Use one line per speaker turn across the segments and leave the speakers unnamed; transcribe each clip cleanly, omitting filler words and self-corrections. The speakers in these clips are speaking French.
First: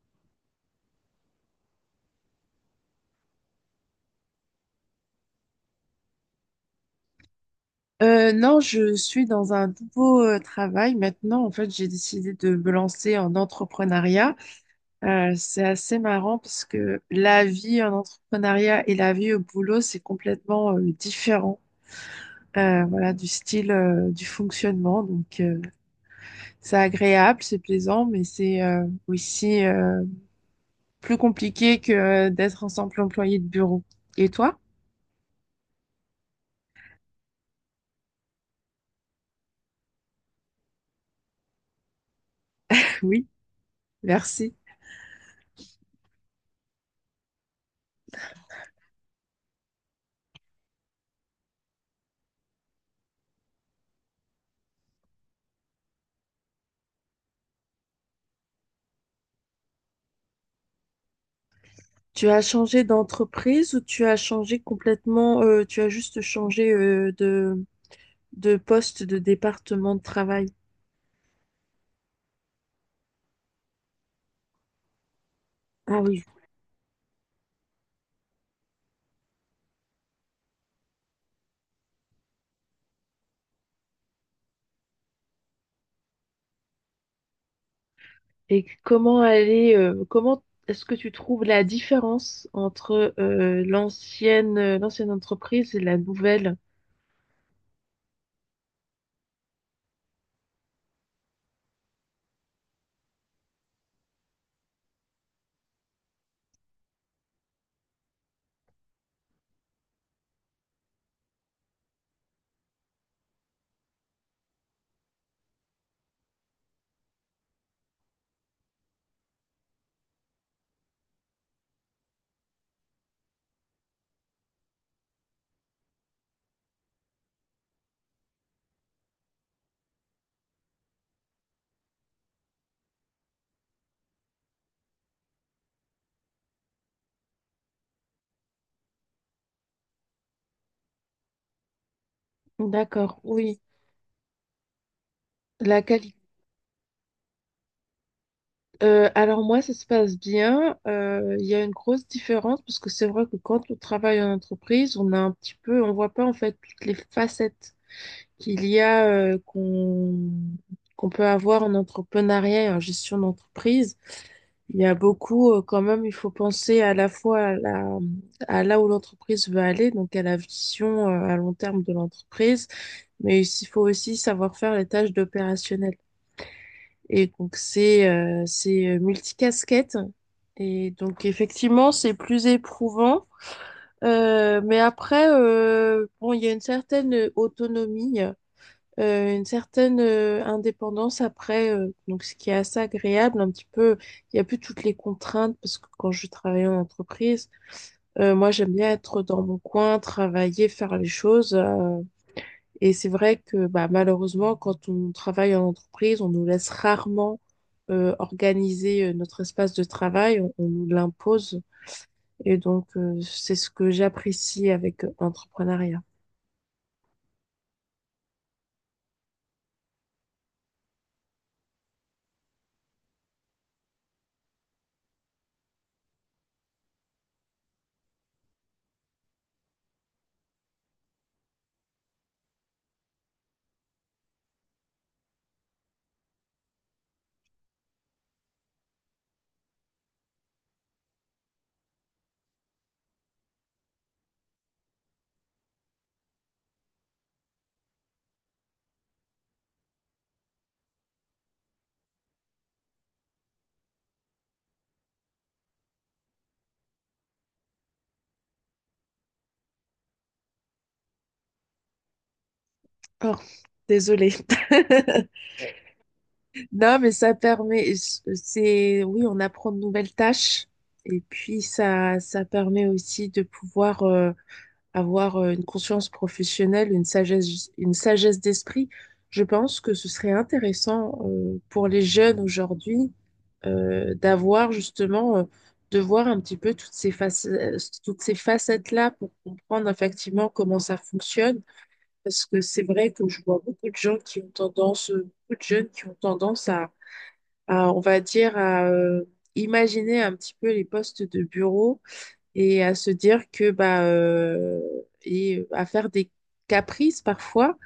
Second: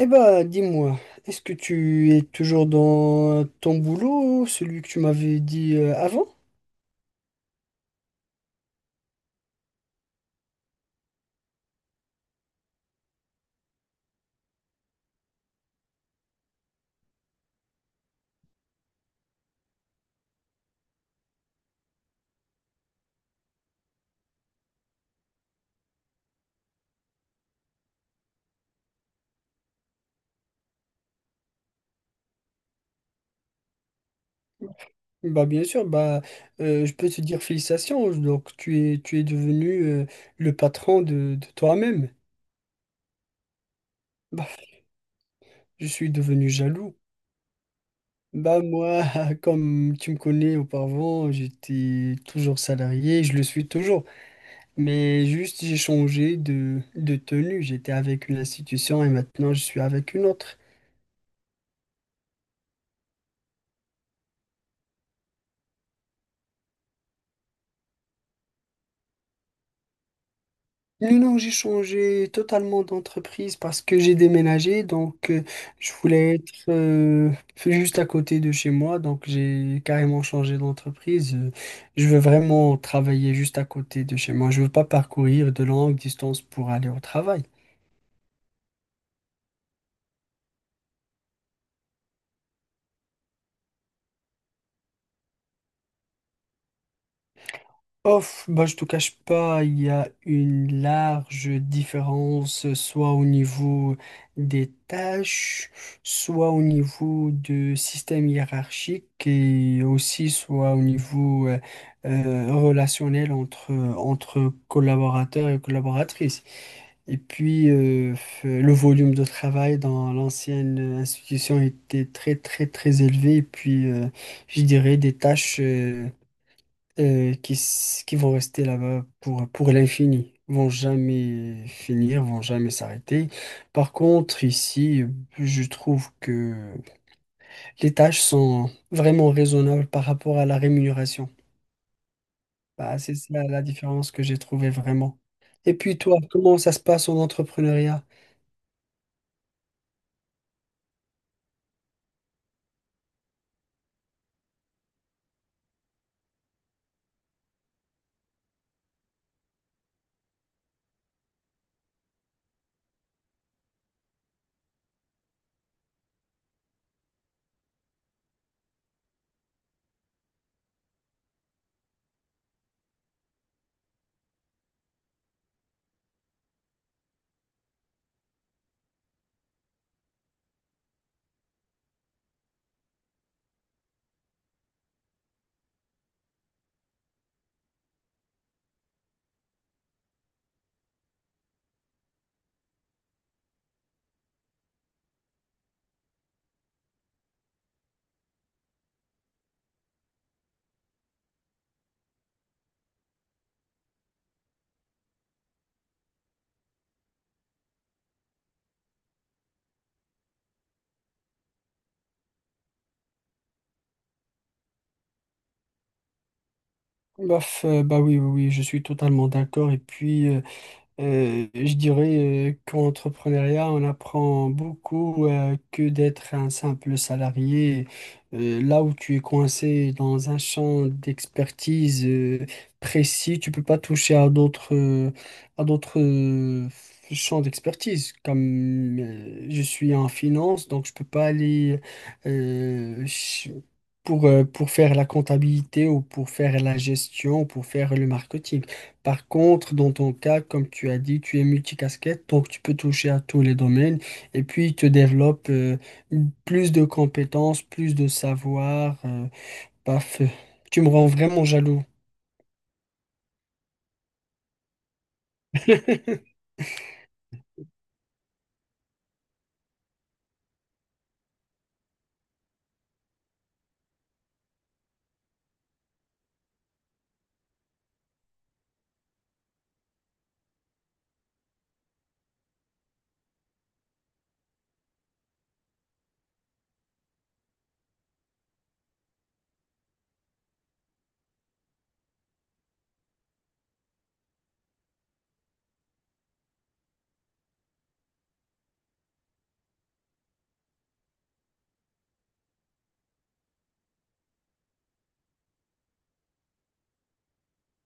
Eh bah, dis-moi, est-ce que tu es toujours dans ton boulot, celui que tu m'avais dit avant?
Non, je suis dans un nouveau travail maintenant. En fait, j'ai décidé de me lancer en entrepreneuriat. C'est assez marrant parce que la vie en entrepreneuriat et la vie au boulot, c'est complètement différent. Voilà, du style, du fonctionnement. Donc, c'est agréable, c'est plaisant, mais c'est aussi plus compliqué que d'être en simple employé de bureau. Et toi?
Bah bien sûr, bah je peux te dire félicitations, donc tu es devenu le patron de toi-même.
Oui,
Bah,
merci.
je suis devenu jaloux. Bah moi, comme tu me connais auparavant, j'étais toujours salarié, je le suis toujours. Mais juste j'ai changé de tenue. J'étais avec une institution et maintenant je suis avec une autre.
Tu as changé d'entreprise ou tu as changé complètement, tu as juste changé de poste, de département de travail?
Non, non, j'ai changé totalement d'entreprise parce que j'ai déménagé, donc je
Ah oui.
voulais être juste à côté de chez moi, donc j'ai carrément changé d'entreprise. Je veux vraiment travailler juste à côté de chez moi. Je veux pas parcourir de longues distances pour aller au travail.
Et comment aller, comment est-ce que tu trouves la différence entre l'ancienne, l'ancienne entreprise et la nouvelle?
Off, bah, je te cache pas, il y a une large différence, soit au niveau des tâches, soit au niveau du système hiérarchique et aussi soit au niveau relationnel entre, entre collaborateurs et collaboratrices. Et puis, le volume de travail dans l'ancienne institution était très, très, très élevé. Et puis, je dirais des tâches. Qui, qui vont rester là-bas pour l'infini, vont jamais finir, vont jamais s'arrêter. Par contre, ici, je trouve que les tâches sont vraiment raisonnables par rapport à la rémunération. Bah, c'est
D'accord,
ça
oui.
la différence que j'ai trouvée vraiment. Et
La
puis
qualité.
toi, comment ça se passe en entrepreneuriat?
Alors moi, ça se passe bien. Il y a une grosse différence parce que c'est vrai que quand on travaille en entreprise, on a un petit peu, on voit pas en fait toutes les facettes qu'il y a qu'on peut avoir en entrepreneuriat et en gestion d'entreprise. Il y a beaucoup, quand même, il faut penser à la fois à là où l'entreprise veut aller, donc à la vision à long terme de l'entreprise, mais il faut aussi savoir faire les tâches d'opérationnel. Et donc c'est multicasquette. Et donc effectivement, c'est plus éprouvant. Mais après, bon, il y a une certaine autonomie une certaine indépendance après, donc ce qui est assez agréable, un petit peu, il n'y a plus toutes les contraintes parce que quand je travaillais en entreprise, moi j'aime bien être dans mon coin, travailler, faire les choses. Et c'est vrai que bah, malheureusement, quand on travaille en entreprise, on nous laisse rarement organiser notre espace de travail, on nous l'impose. Et donc, c'est ce que j'apprécie avec l'entrepreneuriat.
Bof, bah oui, oui, oui, je suis totalement d'accord. Et puis, je dirais qu'en entrepreneuriat, on apprend beaucoup que d'être un simple salarié. Là où tu es coincé dans un champ d'expertise précis, tu peux pas toucher à d'autres à d'autres champs d'expertise. Comme je suis en finance, donc je peux pas aller euh, ch- pour faire la comptabilité ou pour faire la gestion ou pour faire le marketing. Par contre, dans ton cas, comme tu as dit, tu es multicasquette, donc tu peux toucher à tous les domaines et puis tu développes plus de compétences, plus de savoir. paf, Tu me rends vraiment jaloux.
Oh, désolée. Non, mais ça permet, c'est, oui, on apprend de nouvelles tâches et puis ça permet aussi de pouvoir avoir une conscience professionnelle, une sagesse d'esprit. Je pense que ce serait intéressant pour les jeunes aujourd'hui d'avoir justement, de voir un petit peu toutes ces facettes, toutes ces facettes-là pour comprendre effectivement comment ça fonctionne. Parce que c'est vrai que je vois beaucoup de gens qui ont tendance, beaucoup de jeunes qui ont tendance à on va dire, à imaginer un petit peu les postes de bureau et à se dire que, bah, et à faire des caprices parfois,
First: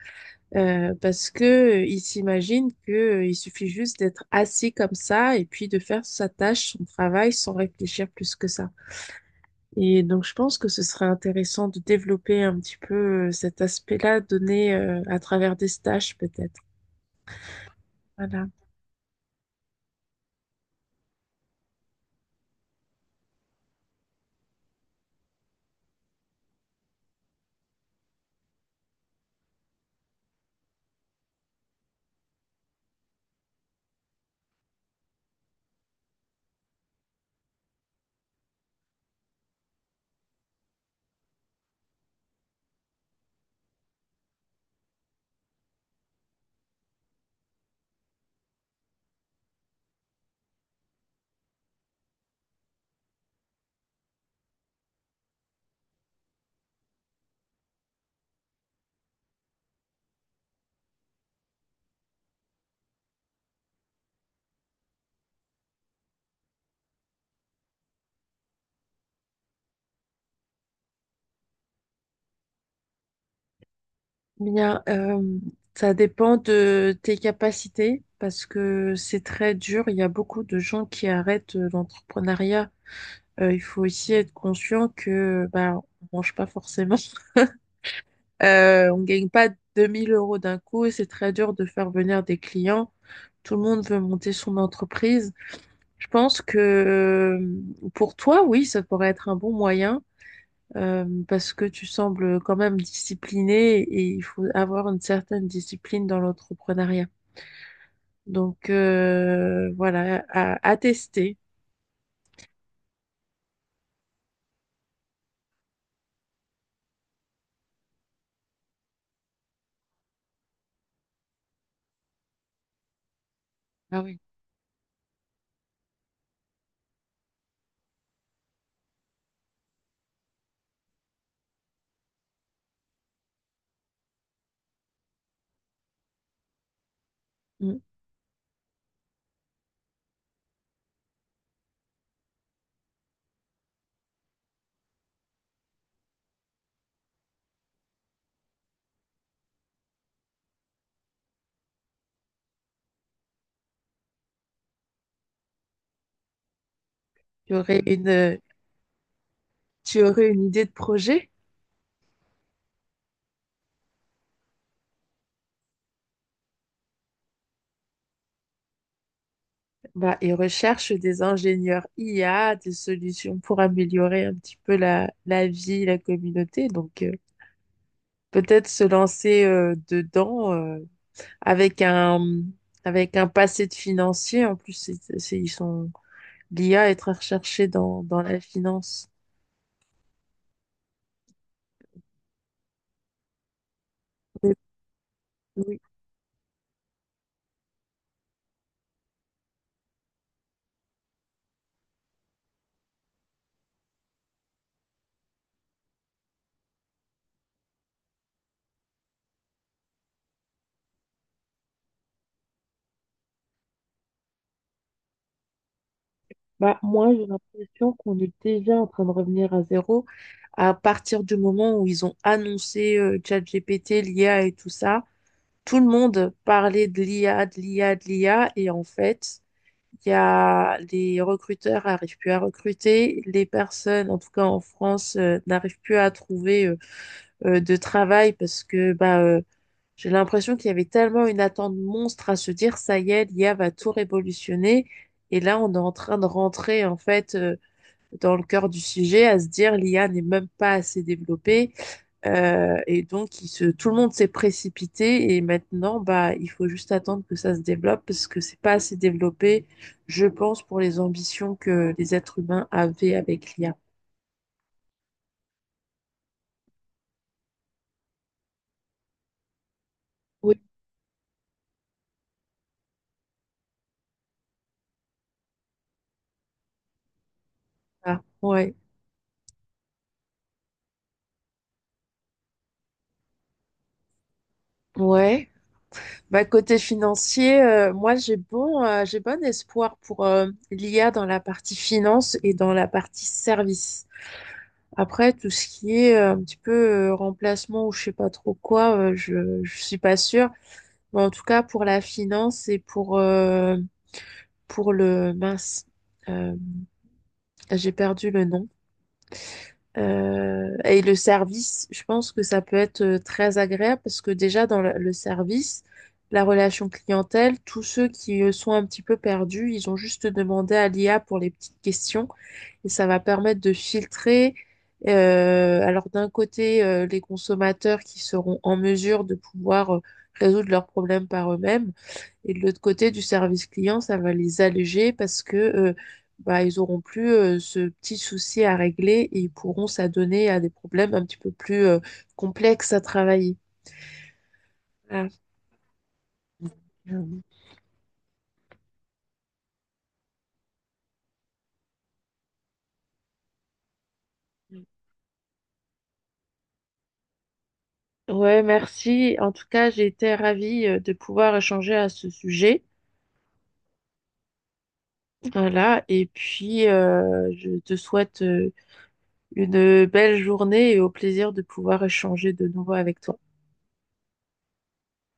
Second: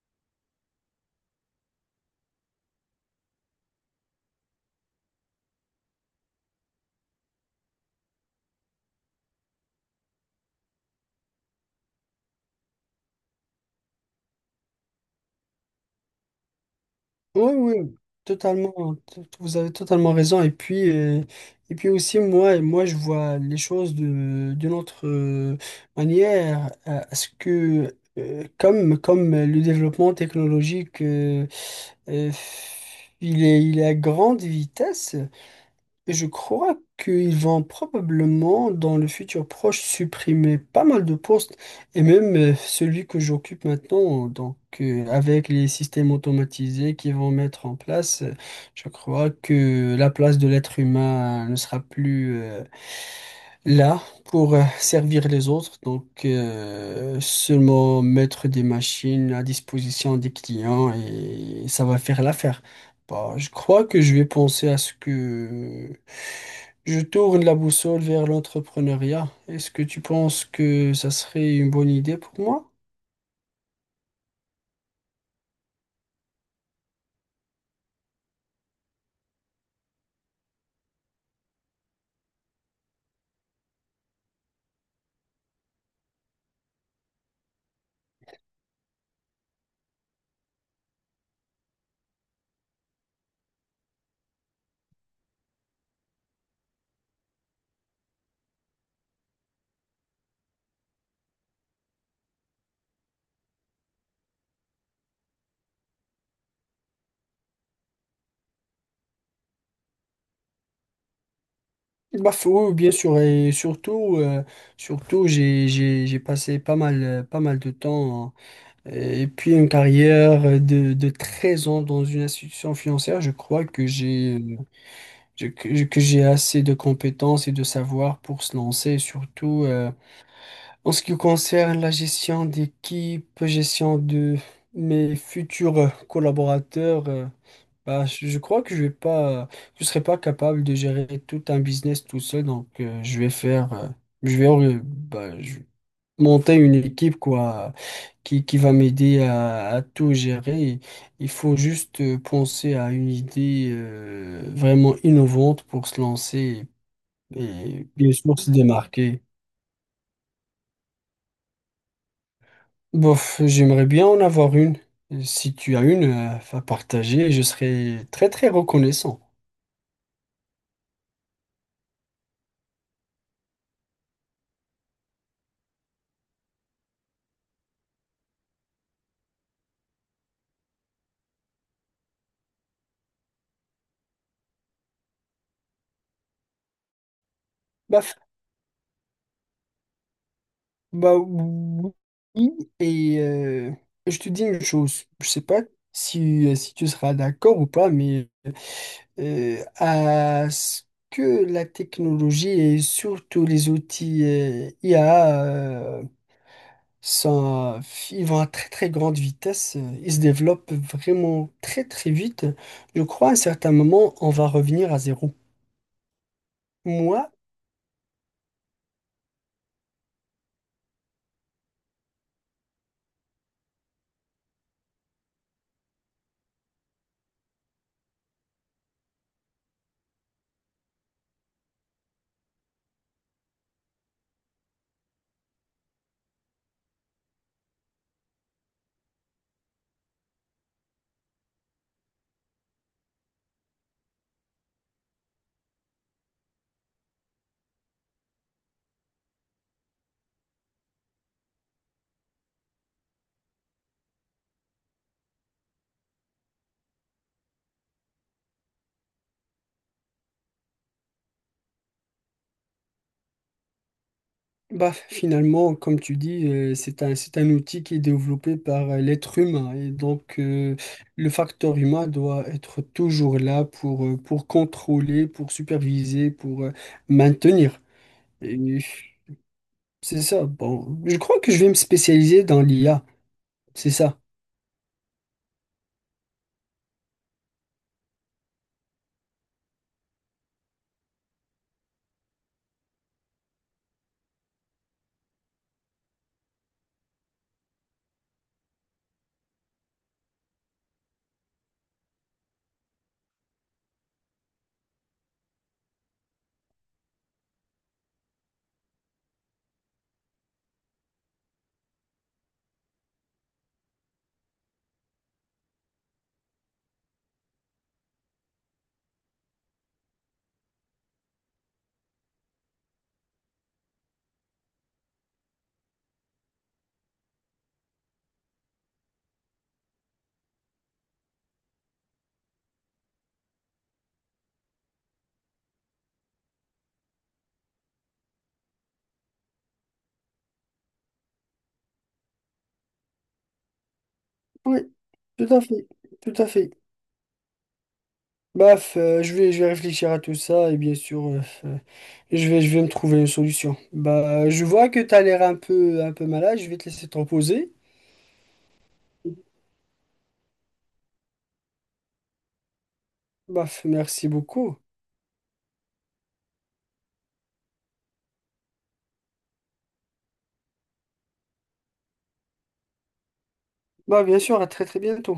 parce que il s'imagine que, il suffit juste d'être assis comme ça et puis de faire sa tâche, son travail, sans réfléchir plus que ça. Et donc, je pense que ce serait intéressant de développer un petit peu cet aspect-là donné à travers des stages, peut-être.
Oui, oui,
Voilà.
totalement. Vous avez totalement raison. Et puis aussi, moi, je vois les choses de, d'une autre manière. À ce que, comme, comme le développement technologique, euh, il est à grande vitesse, mais je crois qu'ils vont probablement, dans le futur proche, supprimer pas mal de postes, et même celui que j'occupe maintenant. Donc, avec les systèmes automatisés qu'ils vont mettre en place, je crois que la place de l'être humain ne sera plus là, pour servir les autres, donc seulement mettre des machines à disposition des clients et ça va faire l'affaire. Bah, je crois que je vais penser à ce que je tourne la boussole vers l'entrepreneuriat. Est-ce que tu penses que ça serait une bonne idée pour moi?
Bien, ça dépend de tes capacités parce que c'est très dur. Il y a beaucoup de gens qui arrêtent l'entrepreneuriat. Il faut aussi être conscient que bah, on mange pas forcément. On gagne pas 2000 euros d'un coup et c'est très dur de faire venir des clients. Tout le monde veut monter son entreprise. Je pense que pour toi, oui, ça pourrait être un bon moyen parce que tu sembles quand même discipliné et il faut avoir une certaine discipline dans l'entrepreneuriat. Donc, voilà, à tester.
Bah, faut, bien sûr, et surtout, surtout j'ai passé pas mal de temps. Euh, Et puis une carrière de 13 ans dans une institution financière, je crois que
Ah oui.
j'ai je- que j'ai assez de compétences et de savoir pour se lancer, et surtout en ce qui concerne la gestion d'équipe, gestion de mes futurs collaborateurs.
Mm.
Bah, je crois que je serai pas capable de gérer tout un business tout seul, donc je vais faire, je vais, bah, je- monter une équipe quoi qui va m'aider à tout gérer. Il faut juste penser à une idée vraiment innovante pour se lancer
Tu aurais
et
Mm.
bien sûr
une,
se démarquer.
tu aurais une idée de projet?
Bof, j'aimerais bien en avoir une. Si tu as une à partager, je serais très très reconnaissant.
Bah, ils recherchent des ingénieurs IA, des solutions pour améliorer un petit peu la vie, la communauté. Donc, peut-être se lancer dedans avec un avec un passé de financier. En plus, c'est- ils sont L'IA est très recherchée dans,
Baf,
dans la finance.
bah oui. Et je te dis
Mais
une chose, je sais pas
oui.
si, si tu seras d'accord ou pas, mais à ce que la technologie et surtout les outils IA sont, ils vont à très très grande vitesse, ils se développent vraiment très très vite. Je crois à un certain moment, on va revenir à zéro.
Bah, moi,
Moi,
j'ai l'impression qu'on est déjà en train de revenir à zéro. À partir du moment où ils ont annoncé ChatGPT, l'IA et tout ça, tout le monde parlait de l'IA, de l'IA, de l'IA. Et en fait, il y a les recruteurs n'arrivent plus à recruter. Les personnes, en tout cas en France, n'arrivent plus à trouver de travail parce que bah, j'ai l'impression qu'il y avait tellement une attente monstre à se dire, ça y est, l'IA va tout révolutionner. Et là, on est en train de rentrer, en fait, dans le cœur du sujet, à se dire, l'IA n'est même pas assez développée. Et donc, tout le monde s'est précipité. Et maintenant, bah, il faut juste attendre que ça se développe parce que c'est pas assez développé, je pense, pour les ambitions que les êtres humains avaient avec l'IA.
bah, finalement, comme tu dis, c'est c'est un outil qui est développé par l'être humain et donc
Oui,
le facteur humain doit être toujours là pour contrôler, pour superviser, pour maintenir.
ah,
Et
ouais.
c'est ça. Bon, je crois que je vais me spécialiser dans l'IA. C'est ça.
Ouais. Bah, côté financier, moi j'ai bon espoir pour l'IA dans la partie finance et dans la partie service. Après, tout ce qui est un petit peu remplacement ou je sais pas trop quoi, je suis pas sûre. Mais en tout cas, pour la finance et pour le mince, euh, j'ai perdu le nom. Et le service, je pense que ça peut être très agréable parce que déjà dans le service, la relation clientèle, tous ceux qui sont un petit peu perdus, ils ont juste demandé à l'IA pour les petites questions et ça va permettre de filtrer. Alors d'un côté, les consommateurs qui seront en mesure de pouvoir résoudre leurs problèmes par eux-mêmes et de l'autre côté du service client, ça va les alléger parce que bah, ils auront plus ce petit souci à régler et ils pourront s'adonner à des problèmes un petit peu plus complexes à travailler.
Oui,
Voilà.
tout à fait. Tout à fait.
Mm.
Baf, je vais réfléchir à tout ça et bien sûr, je vais me trouver une solution. Bah, je vois que tu as l'air un peu malade. Je vais te laisser te reposer.
Ouais, merci. En tout cas, j'ai été ravie de pouvoir échanger à ce sujet.
Baf, merci beaucoup.
Voilà, et puis je te souhaite une belle journée et au plaisir de pouvoir échanger de nouveau avec toi.
Bah, bien sûr, à très très bientôt.